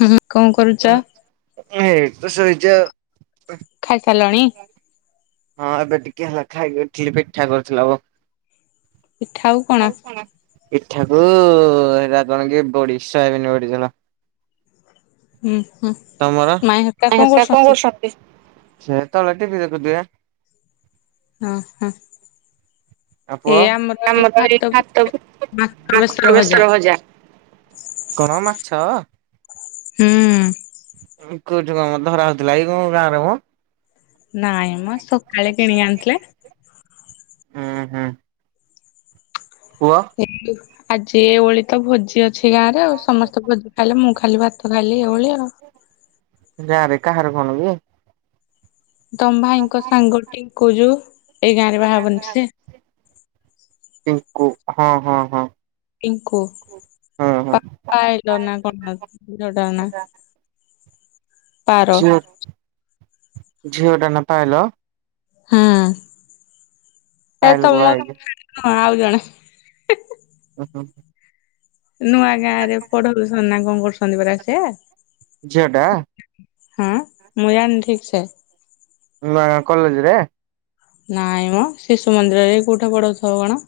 ହୁଁ କଣ କରୁଛ? ହେଇଟି ତ ଶୋଇଛ ଆଉ ଖାଇସାରିଲଣି ହଁ ଏବେ ଟିକେ ହେଲା ଖାଇକି ଉଠିଲି ପିଠା କରୁଥିଲାବ। ପିଠା ଆଉ କଣ ପିଠା କୁ ହେରା କଣ କି ବଡି ସୋୟାବିନ ବଡ଼ି ଝୋଳ। ହୁଁ ହୁଁ। ତମର ମାଇଁ ହେରିକା କଣ କରୁଛନ୍ତି? ସେତେବେଳେଟି ଦେ। ହଁ ହଁ ଆଉ ଏ ପୁଅ? ଆମର ଏଇ ଭାତକୁ ମାଛ ବେସର ଭଜା କଣ ମାଛ? ହୁଁ। କୋଉଠି କଣ ମ ଧରା ହଉଥିଲା କି ଗାଁରେ ମଁ? ନାଇଁ ମ ସକାଳେ ହୁଁ କିଣିକି ଆଣିଥିଲେ ହୁଁ। ପୁଅ? ଆଜି ଏ ଓଳି ତ ଭୋଜି ଅ ଛି ଗାଁ ରେ ଆଉ ସମସ୍ତେ ଭୋଜି ଖାଇଲେ ମୁଁ ଖାଲି ଭାତ ଖାଲି ଏଇ ଓଳି ଆଉ। ଗାଁରେ କାହାର କଣ କି? ତମ୍ ଭାଇଙ୍କ ସାଙ୍ଗଟିଙ୍କୁ ଯୋଉ ଏଇ ଗାଁ ରେ ବାହାଘରନି ସେ ଚିଙ୍କୁ ହଁ ହଁ ହଁ ପିଙ୍କୁ ହଁ ହଁ ନା କଣ ନା [unintelligible] ପାର ଝିଓ ଝିଓ ଟା ନା ପାଏଲ? ହଁ ଏ ପାୟଲକୁ ବାହା ତମ ହେଇଚି। କ ଆଉ ଜଣେ ହଁ ହଁ। ନୂଆ ଗାଁ ରେ ପଢଉସନ୍ତି ନା କଣ କରୁସନ୍ତି ପରା ସେ? ଝିଅ ଟା। ହଁ ମୁଁ ଜାଣିନି ଠିକ୍ ସେ। ମୁଁ ବା କଲେଜରେ। ନାଇଁ ମ ଶିଶୁ ମନ୍ଦିରରେ କୋଉଠେ ପଢଉଥିବ କଣ।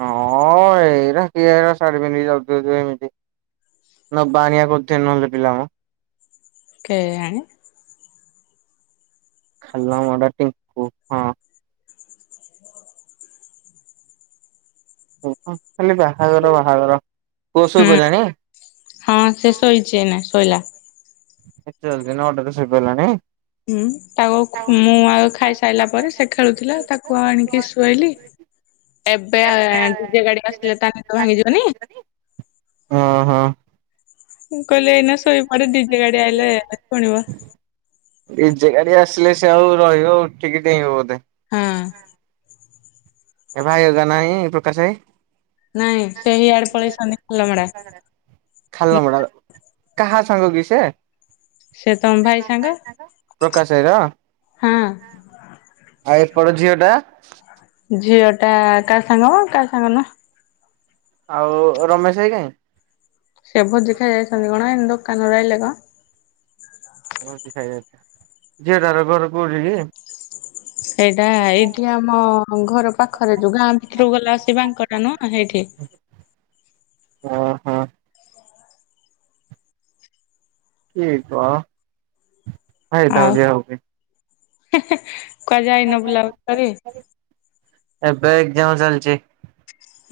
ହଁ ଏଇରା କିଏ ଏରା ଶାରୀ ପିନ୍ଧିକି ଯାଉଚି ଏମିତି। ନବା ଆଣିଆ କରୁଥୁବେ ନହେଲେ ପିଲା ମ। କେଜାଣି। ଖାଲୁଆ ମୁହଁ ଟା ଟିଙ୍କୁ -ହଁ। ଓହୋ ଖାଲି ବାହାଘର ବାହାଘର -ପୁଅ ହୁଁ ଶୁଇପଇଲାଣି? ହଁ ସେ ଶୋଇଚି ଏଇନେ ଶୋଇଲା। ଏତେ ଜଲ୍ଦି ନଅ ଟାରୁ ଶୋଇପଡିଲାଣି। ହୁଁ ତାକୁ ଖୁ-ମୁଁ ଆଗ ଖାଇସାଇଲା ପରେ ସେ ଖେଳୁଥିଲା ତାକୁ ଆଣିକି ଶୁଏଇଲି। ଏବେ ଆ- ଡିଜେ ଗାଡି ଆସିଲେ ତା ନିଦ ଭାଙ୍ଗିଯିବନି। ଓ- ହ। ମୁଁ କହିଲେ ଏଇନା ଶୋଇପଡେ ଡିଜେ ଗାଡି ଆଇଲେ ଶୁଣିବ। ଡିଜେ ଗାଡି ଆସିଲେ ସେ ଆଉ ରହିବ ଉଠିକି ଡେଇଁବ ବୋଧେ। ହଁ। ଏ ଭାଇ ହେକା ନାହିଁ ପ୍ରକାଶ ଭାଇ। ନାଇଁ ସେହି ହିଆଡେ ପଳେଇ ସନି [unintelligible] ମେଡା। ଖାଲ ମଡା- କାହା ସାଙ୍ଗ କି ସେ? ସେ ତମ ଭାଇ ସାଙ୍ଗ ପ୍ରକାଶ ଭାଇର ହଁ ଆଉ ଏପର ଝିଅ ଟା? ଝିଅଟା କା ସାଙ୍ଗ କା ସାଙ୍ଗ ନୁହଁ। ଆଉ ରମେଶ ଭାଇ କାଇଁ? ସେ ଭୋଜି ଖାଇ ଯାଇଚନ୍ତି କଣ ଏଇନୁ ଦୋକାନରୁ ଆଇଲେ କଣ। ଭୋଜି ଖାଇ ଯାଇସନ୍ତି -ଝିଅଟାର ଘର କଉଠେ କି? ଏଇଟା ଏଇଠି ଆମ ଘର ପାଖରେ ଯଉ ଗାଁ ଭିତରୁକୁ ଗଲା ବସି ବାଙ୍କଟା ନୁହଁ ହେଇଠେ। ଓହୋ। କିଏ କହ ହଉଥାଉ ଯିଏ ହଉଚି। ହିଁ -ହିଁ କୁଆଡେ ଯାଇନ ବୁଲାବୁଲି କରି? ଏବେ ଏକ୍ଜାମ ଚାଲିଚି।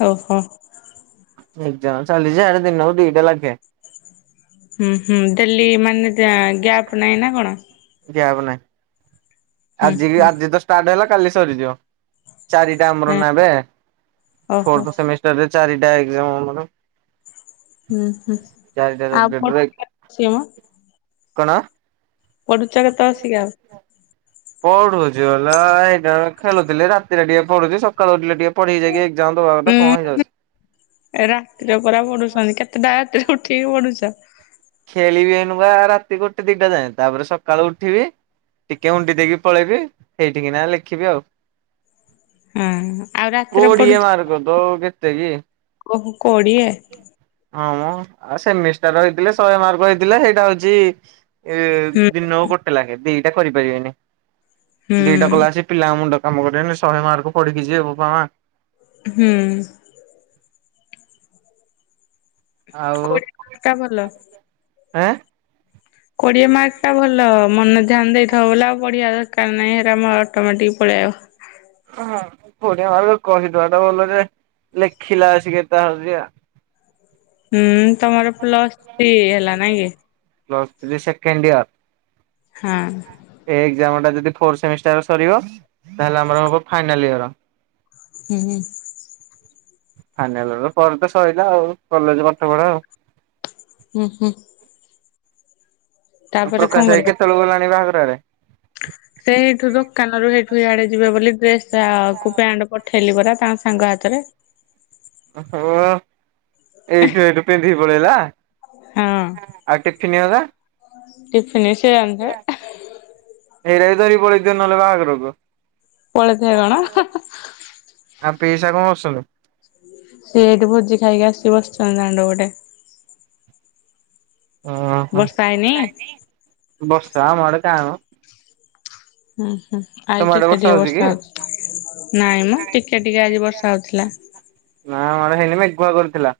ଓହୋ। ଏକ୍ଜାମ ଚାଲିଚି ଆରେ ଦିନକୁ ଦିଟା ଲାକେ। ହୁଁ- ହୁଁ ଡେଲି ମାନେ ଗା-ଗ୍ୟାପ୍ ନାହିଁ ନା କଣ? ଗ୍ୟାପ ନାହିଁ ହୁଁ ଆଜି କି- ହୁଁ ଆଜି ତ ଷ୍ଟାର୍ଟ ହେଲା କାଲି ସରିଯିବ ଚାରିଟା ଆମର ହଁ ନା ଏବେ ଓହୋ ଫୋର୍ଥ ସେମି ତା ଦିଅରେ ଚାରିଟା ଏକ୍ଜାମ୍ ଆମର। ହୁଁ ହୁଁ ଚାରିଟା ସବଜେକ୍ଟ ଆଉ ରେ [unintelligible] କଣ? ପଢ଼ୁଚ କେତେବଳେ ଆସି କି ଆଉ? ପଢୁଚି ହେଲା ଏଇନେ ଖେଳୁଥିଲି ରାତିରେ ଟିକେ ପଢୁଚି ସ ସକାଳୁ ଉଠିଲେ ଟିକେ ପଢିକି ଯାଇକି ଏକ୍ଜାମ୍ ଦବା କଥା କଣ ହେଇଯାଉଚି। ଏ ରାତିରେ ପରା ପଢୁସନି କେତେଟା ରାତିରେ ଉଠିକି ପଢୁଚ? ଖେଳିବି ଏଇନୁକା ରାତି ଗୋଟେ ଦିଟା ଯାଏଁ ତାପରେ ସକାଳୁ ଉଠିବି ଟିକେ ଉଣ୍ଡି ଦେଇକି ପଳେଇବି ହେଇଟିକି ନା ଲେଖିବି ଆଉ। ଅଁ -ହଁ ଆଉ ରାତିରେ କୋଡିଏ ପଢୁଚ ମାର୍କ ତ କେତେ କି ଓ କୋଡ଼ିଏ। ହଁ ମ ଆଉ ସେମିଷ୍ଟାର ହେଇଥିଲେ ଶହେ ମାର୍କ ହେଇଥିଲେ ହେଇଟା ହଉଚି ଏ ହୁଁ ଦିନକୁ ଗୋଟେ ଲାଖେ ଦିଟା କରିପାରିବେନି ହୁଁ ଦିଟା କଲାସିକି ପିଲାଙ୍କ ମୁଣ୍ଡ କାମ କରିବନି ଶହେ ମାର୍କ ପଢିକି ଯିବେ ଵୋପା ମା। ହୁଁ। ଆଉ କୋଡିଏ ଟା ଭଲ ଆଁ। କୋଡିଏ ମାର୍କ ଟା ଭଲ ମନ ଧ୍ୟାନ ଦେଇଥିବ ବଲେ ଆଉ ପଢିଆ ଦରକାର ନାହିଁ ଏରା ମ ଅଟୋମେଟିକ୍ ପଳେଇ ଆଇବ ହଁ ପୁଣି ଆଉ କହିଦବାଟା ଭଲ ଯେ ଲେଖିଲା ଆସିକି ଏ ତା ହଉଛି ଆ ହୁଁ ତମର ପ୍ଲସ୍ ଥ୍ରି ହେଲା ନାଇଁ କି? Plus three second year. ହଁ। ଏ ଏକ୍ଜାମ ଟା ଯଦି ଫୋର ସେମିଷ୍ଟାର ସରିବ ତାହେଲେ ଆମର ଫାଇନାଲ୍ ଇୟର। ହୁଁ ହୁଁ। ଫାଇନାଲ ଇୟର ପରେ ତ ସରିଲା ଆଉ କଲେଜ ପାଠ ପଢ଼ା ଆଉ। ହୁଁ ହୁଁ। ତାପରେ କଣ ପ୍ରକାଶ ଭାଇ କରିବା? କେତେବେଳୁ ଗଲାଣି ବାହାଘର ଆରେ? ସେ ଏଇଠୁ ଦୋକାନ ରୁ ଏଇଠୁ ଇଆଡେ ଯିବେ ବୋଲି ଡ୍ରେସ ଆଉ କୁ ପ୍ୟାଣ୍ଟ ପଠେଇଲି ପରା ତାଙ୍କ ସାଙ୍ଗ ହାତରେ। ଓହୋ ଏଇଠୁ ଏଇଠୁ ପିନ୍ଧିକି ପଳେଇଲା। ହୁଁ ଆଉ ଟିଫିନ୍ ହେଲା ଟିଫିନି ସେ ଜାଣିଥିବେ। ଏଇରା ଧରିକୁ ପଳେଇଥିବ ନହଲେ ବାହାଘରକୁ। ପଳେଇଥାଏ କଣ? ଆଉ ପିଇସା କଣ କରୁଛନ୍ତି? ସେ ଏଇଠି ଭୋଜି ଖାଇକି ଆସିି ବସିଛନ୍ତି ଦାଣ୍ଡ ପଟେ। ଓହୋ ବର୍ଷା ହେଇନି? ବର୍ଷା ଆମ ଆଡ଼େ କାଇଁ ମ। ହୁଁ ହୁଁ ତମ ଆଜି ଆଡେ ଟିକେ ଟିକେ ହଉଛି କି? ବର୍ଷା ହଉଛି। ନାଇଁ ମ ଟିକେ ଟିକେ ଆଜି ବର୍ଷା ହଉଥିଲା। ନା ଆମ ଆଡ଼େ ହେଇନି ମେଘୁଆ କରିଥିଲା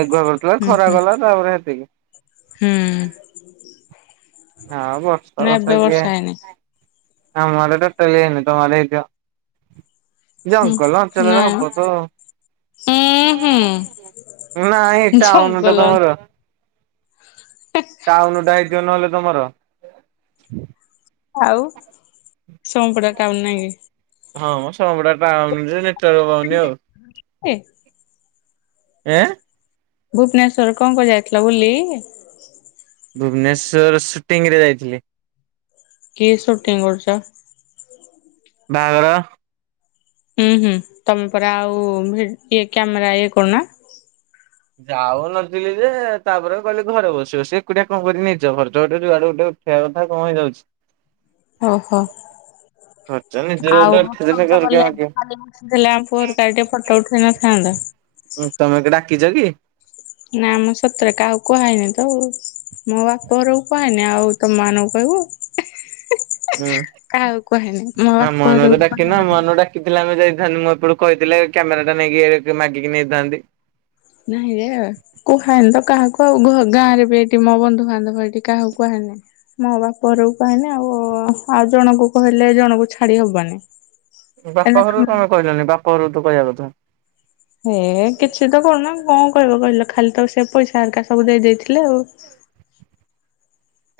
ମେଘୁଆ କରିଥିଲା ହୁଁ ଖରା ହୁଁ କଲା ତାପରେ ସେତିକି। ହୁଁ। ହଁ ବର୍ଷ ନା ଏବେ ବର୍ଷାକି ବର୍ଷା ହେଇନି ଆମ ଆଡ଼େ ଟୋଟାଲି ହେଇନି ତମ ଆଡେ ହେଇଥିବ। ହୁଁ ଜଙ୍ଗଲ ଅଞ୍ଚଳରେ ନାଇଁ ହବ ତ। ଉଁ ହୁଁ ନାଇ ଏଟା ଆଉନି ତ ଜଙ୍ଗଲ ତମର। ଟାଉନୁ ଦାୟିତ୍ୱ ନହେଲେ ତମର। ଆଉ ସୋମପଡା ଟାଉନ୍ ନାଇ କି। ହଁଁ ମ ସୋମପଡା ଟାଉନ୍ ଯେ ନେଟୱାର୍କ ପାଉନି ଆଉ। କି ଏ ଏଁ ଭୁବନେଶ୍ଵର କଣ କଣ ଯାଇଥିଲା ବୁଲି ଭୁବନେଶ୍ୱର ସୁଟିଂ ରେ ଯାଇଥିଲି। କି ସୁଟିଂ କରୁଚ଼? ବାହାଘର। ହୁଁ ହୁଁ ତମ ପରା ଆଉ ଇଏ କ୍ୟାମେରା ଇଏ କରୁନା। ଯାାଉ ନଥିଲି ଯେ ତାପରେ କହିଲେ ଘରେ ବସିବ ସେ ଏକୁଡିଆ କଣ କରିବି ନିଜ ଖର୍ଚ୍ଚ ଗୋଟେ ଯୁଆଡେ ଗୋଟେ ଖେଆ କଥା କଣ ହେଇଯାଉଛି। ଓହୋ ଖର୍ଚ୍ଚ ନିଜର ଗୋଟେ ଆଉ ଉଠେଇଦେଲେ ଗଲେ ଘରକୁ [unintelligible] ଆଉ ଲେ କିଏ ଆମ ପୁଅର କା ଟିକେ ଫଟୋ ଉଠେଇ ନଥାନ୍ତା ଉଁ ତମେ ମତେ ଡାକିଛ କି? ନା ଆମ ସତରେ କାହାକୁ କୁହା ହେଇନି ତ। ମୋ ବାପ ରୁ କଏନି ଆଉ ତ ମାନକୁ କହିବୁ। ହୁଁ କାହାକୁ କହେନି ମୋ ବାପର କହ କ ଖିଥିଲାମେ ଯାଇଥାନ୍ତନ୍ତି ମୁଁ ଏପଟୁ କହିଥିଲେ କ୍ୟାମେରା ଟା ନେଇକି ମାଗିକି ନେଇଥାନ୍ତି। ନାଇଁରେ ଆଉ କୁହାଏନି ତ କାହାକୁ ଆଉ ଗାଁରେ ବି ଏଠି ମୋ ବନ୍ଧୁଆନ୍ତୁ ଏଠି କାହାକୁ କୁହାନି। ମୋ ବାପ ଘରକୁ କହିନେ ଆଉ। ଆଉ, ଜଣଙ୍କୁ କହିଲେ ଜଣକୁ ଛାଡି ହବନି। ଏଇନା ବାପା ଘରରୁ ତମ କଁପେ କହିଲନି, ବାପା ଘରକୁ ତ କହିବା କଥା। ହେ କିଛି ତ କରୁନ କଣ କହିବ କହିଲ? ଖାଲି ତ ସେ ପଇସା ଆରକା ସବୁ ଦେଇ ଦେଇଥିଲେ ଆଉ।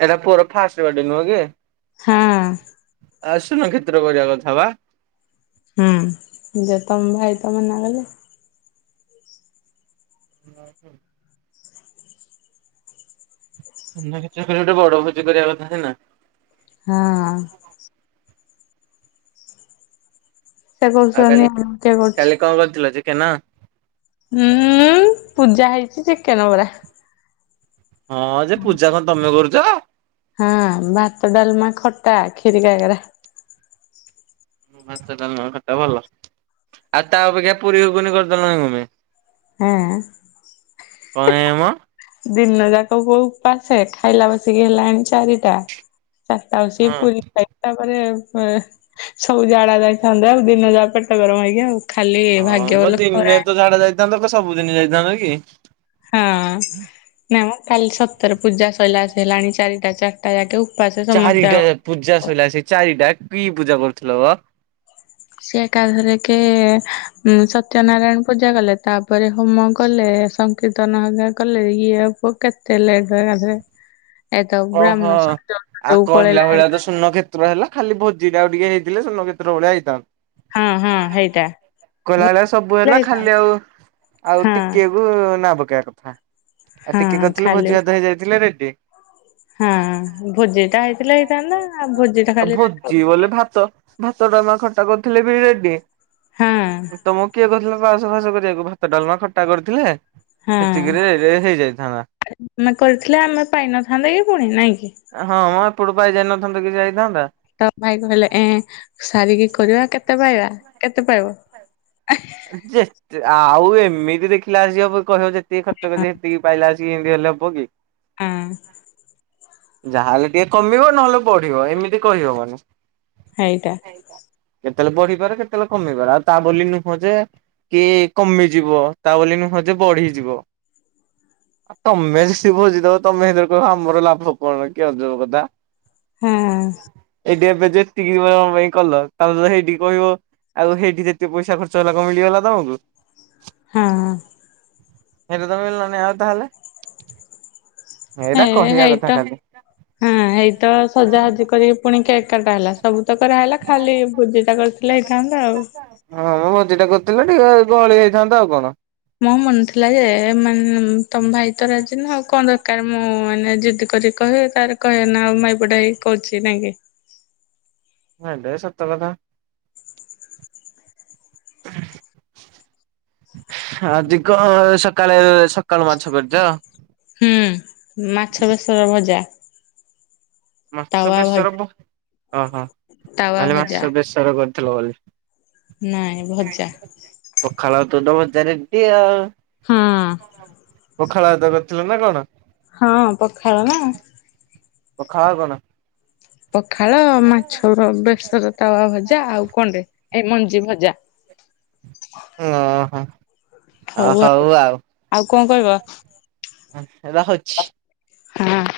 ଏଟା, ପୁଅର ଫାଷ୍ଟ ବାଡ଼େ ନୁହଁ କି? ହଁ। ଆସୁନ କ୍ଷେତ୍ର କରିବା କଥା ବା! ହୁଁ, ଯେ ତମ ଭାଇ ତ ମନା କଲେ। ନାଁ, କହି। [unintelligible] ଗୋଟେ ବଡ ଭୋଜି କରିବା କଥା ହେଲା ହଁ। ସେ ଆଉ କହୁଛନ୍ତି କାଲି, କିଏ କରୁଛି କାଲି କଣ କରିଥିଲ ଚିକେନ? ହୁଁ -ଉଁ ପୂଜା ହେଇଚି, ଚକେନ୍ ବରା ହଁ, ଯେ ପୂଜା କଣ ତମେ କରୁଚ଼? ହଁ, ଭାତ, ଡାଲମା, ଖଟା, କ୍ଷୀରି, କାକରା ଭାତ, ଡାଲାମା, ଖଟା ଭଲ। ଆଉ ତା ଆପେକ୍ଷା ପୁରି ଘୁଗୁନି କରିଦେଲନି କଁ ପେ? ହେଁ କଁ ଏଁ ମ! ଦିନ ଯାକ ବୋଉ ଉପାସେ, ଖାଇଲା ବସିକି ହେଲାଣି ଚାରିଟା। ଚାରିଟା ଅସି ପୁରୀ ଚାରିଟା ପରେ-ଏ, ସବୁ ଜାଡା ଯାଇଥାନ୍ତେ, ଆଉ ଦିନ ଯା ପେଟ ଗରମ ହେଇକି ଆଉ। ଖାଲି ହଁ, ଭାଗ୍ୟ ମ ଭଲ ଦିନେ ଖରା ତ ଝାଡା ଯାଇଥାନ୍ତ! କଣ ସବୁଦିନ ଯାଇଥାନ୍ତ କି? ହଁ, ନାଇଁମ କାଲି ସତରେ ପୂଜା ସରିଲା, ଆସି ହେଲାଣି ଚାରିଟା ଚାର୍ କାଲି ରାତିଏ ଉପାସେ ସମସ୍ତେ ଚାରିଟା ଆଓ ପୂଜା ସଇଲା ଆସିକି ଚାରିଟା! କି ପୂଜା କରୁଥିଲ ଅ? ସେ ଏକାଥରେ କେ ଉ ସତ୍ୟନାରାୟଣ ପୂଜା କଲେ ତା'ପରେ ହୋମ କଲେ, ସଂ କୀର୍ତ୍ତନ ହେକା କଲେ, ଇଏ ଆଉ ପୁଅ କେତେ ଲେଟରେ ଗାଧେଲେ। ଏ ତ ବ୍ରାହ୍ମଣ [inaudible] ପଳେଇଲା ଆଡ୍ କା ଶୂନକ୍ଷେତ୍ର ହେଲା, ଖାଲି ଭୋଜିଟା ଟିକେ ହେଇଥିଲେ ଶୂନକ୍ଷେତ୍ର ଭଳିଆ ହେଇଥାନ୍ତା। ହଁ ହଁ ହେଇଟା। ଭଲ କହିଲାଭଳିଆ ସବୁ ହେଲା, ହେଇଥା ଖାଲି ଆଉ, ଆଉ ହଁ ଟିକେକୁ ନା ପକେଇବା କଥା। ଆଉ ହଁ ଟିକେ କରିଥିଲୁ, ଖାଲି ଭୋଜି ଭାତ ହେଇ ଯାଇଥିଲେ ରେଡି। ହଁ, ଭୋଜି ଟା ହେଇଥିଲେ ହେଇଥାନ୍ତା, ଆଉ ଭୋଜି ଟା ଖାଲି [inaudible] ବୋଇଲେ ଭାତ, ଭାତ, ଡାଲମା, ଖଟା କରଥିଲେ ବି ରେଡ୍ଡିଁ! ତମ କିଏ କହିଥିଲା ପାସ ଫାସ କରିବାକୁ ଭାତ, ଡାଲମା, ଖଟା କରିଥିଲେ ହଁ ହେତିକିରେ ହେଇଯାଇଥାନ୍ତା। ଆମେ କରିଥିଲେ, ଆମେ ପାଇନଥାନ୍ତେ କି ପୁଣି ନାଇଁ କି! ହଁ, ମଁ ଏପଡୁ ପାଇ ଯାଇନଥାନ୍ତ କି ଯାଇଥାନ୍ତା। ତ ଭାଇ କହିଲେ ଏଁ ସାରିକି କରିବା, କେତେ ପାଇବା କେତେ ପାଇବ? ଯେତେ, ଆଉ ଏମିତି ଦେଖିଲା ଆସିକି ହବ କହିବ ଯେତିକି ଖର୍ଚ୍ଚ କରି ହେତିକି ପାଇଲା ଆସି ଚି ଏଁତିହେଲେ ହବ କି? ଆଁ। ଯାହାହେଲେ ଟିକେ କମିବ ନହେଲେ ବଢିବ। ଏମିତି କହିହବନି। ହେଇଟା। କେତେଳେ ବଢିପାରେ, କେତେଳେ କମି ପାରେ ଆଉ ତା ବୋଲି ନୁ ହଁ, ଯେ କି କମିଯିବ। ତା ବୋଲି ନୁହଁ ଯେ ବଢିଯିବ। ତମେ ଯିସି ଭୋଜିଦବ, ତମେ ହେଥିରେ କଇବ ଆମର ଲାଭ କଣ? କି ଅଜବ କଥା! ହଁ ଏଇଡି ଏବେଜେ [unintelligible] ପାଇଁ କଲ ତାପରେ [unintelligible] ହେଇଠି କହିବ ଆଉ ହେଇଠି ଯେତେ ପଇସା ଖର୍ ର୍ଚ୍ଚ ହେଲା କଣ ମିଳିଗଲା ତମକୁ? ହଁ। ମିଲାତ ମିଲ୍ଲାନି, ଆଉ ତାହେଲେ ହେ ଏଇଟା କହିବା କଥା ହେଇଟ ଖାଲି। ହଁ ହେଇତ ସଜା ହଜି କରିକି ପୁଣି କେକ୍ କାଟା ହେଲା ସବୁ ତ କରାହେଲା। ଖାଲି ଭୋଜି ଟା କରିଥିଲେ ହେଇଥାନ୍ତା ଆଉ। ହଁ ମ ଭୋଜି ଟା କରିଥିଲେ ଟିକେ ଗହଳି ହେଇଥାନ୍ତା ଆଉ କଣ। ମୋ ମନେ ଥିଲା ଯେ ମାନେ ତମ ଭାଇ ତ ରାଜି ନୁଃ ଆଉ କଣ ଦରକାର ମୁଁ ମାନେ ଜିଦି କରିକି କହିବି ତାପରେ କହିବେ ନା ଆଉ ମାଇପଟେ ହେଇକି କୋହୁଚି ନାଇଁ କି। [unintelligible] ସତ କଥା। [inaudible] ଆଜି କଁ ସକାଳେ ସକାଳୁ ମାଛ କରିଚ। ହୁଁ ମାଛ ବେଶର ଭଜା। ମାଛ ତାୱା ବେସର ଭଜା ଭ ଅଃ ତାୱା [unintelligible] ଭଜା ମାସ ବେସର କରିଥିଲ ବୋଲି। ନାଇଁ ଭଜା ପଖାଳ ଭାତକୁ ତ ଭଜା ରେଡି ଆଉ। ହଁ। ପଖାଳ ଭାତ କରିଥିଲ ନା କଣ। ହଁ ପଖାଳ ନା। ପଖାଳ ଆଉ କଣ। ପଖାଳ ମାଛର ବେସର ତାୱା ଭଜା ଆଉ କଣ୍ଡେ ଏଇ ମଞ୍ଜି ଭଜା। ଅଃ। ହୋଉ ଆଉ ଆଉ କଁ କହିବ। ହଁ ରହୁଛି। ହୁଁ।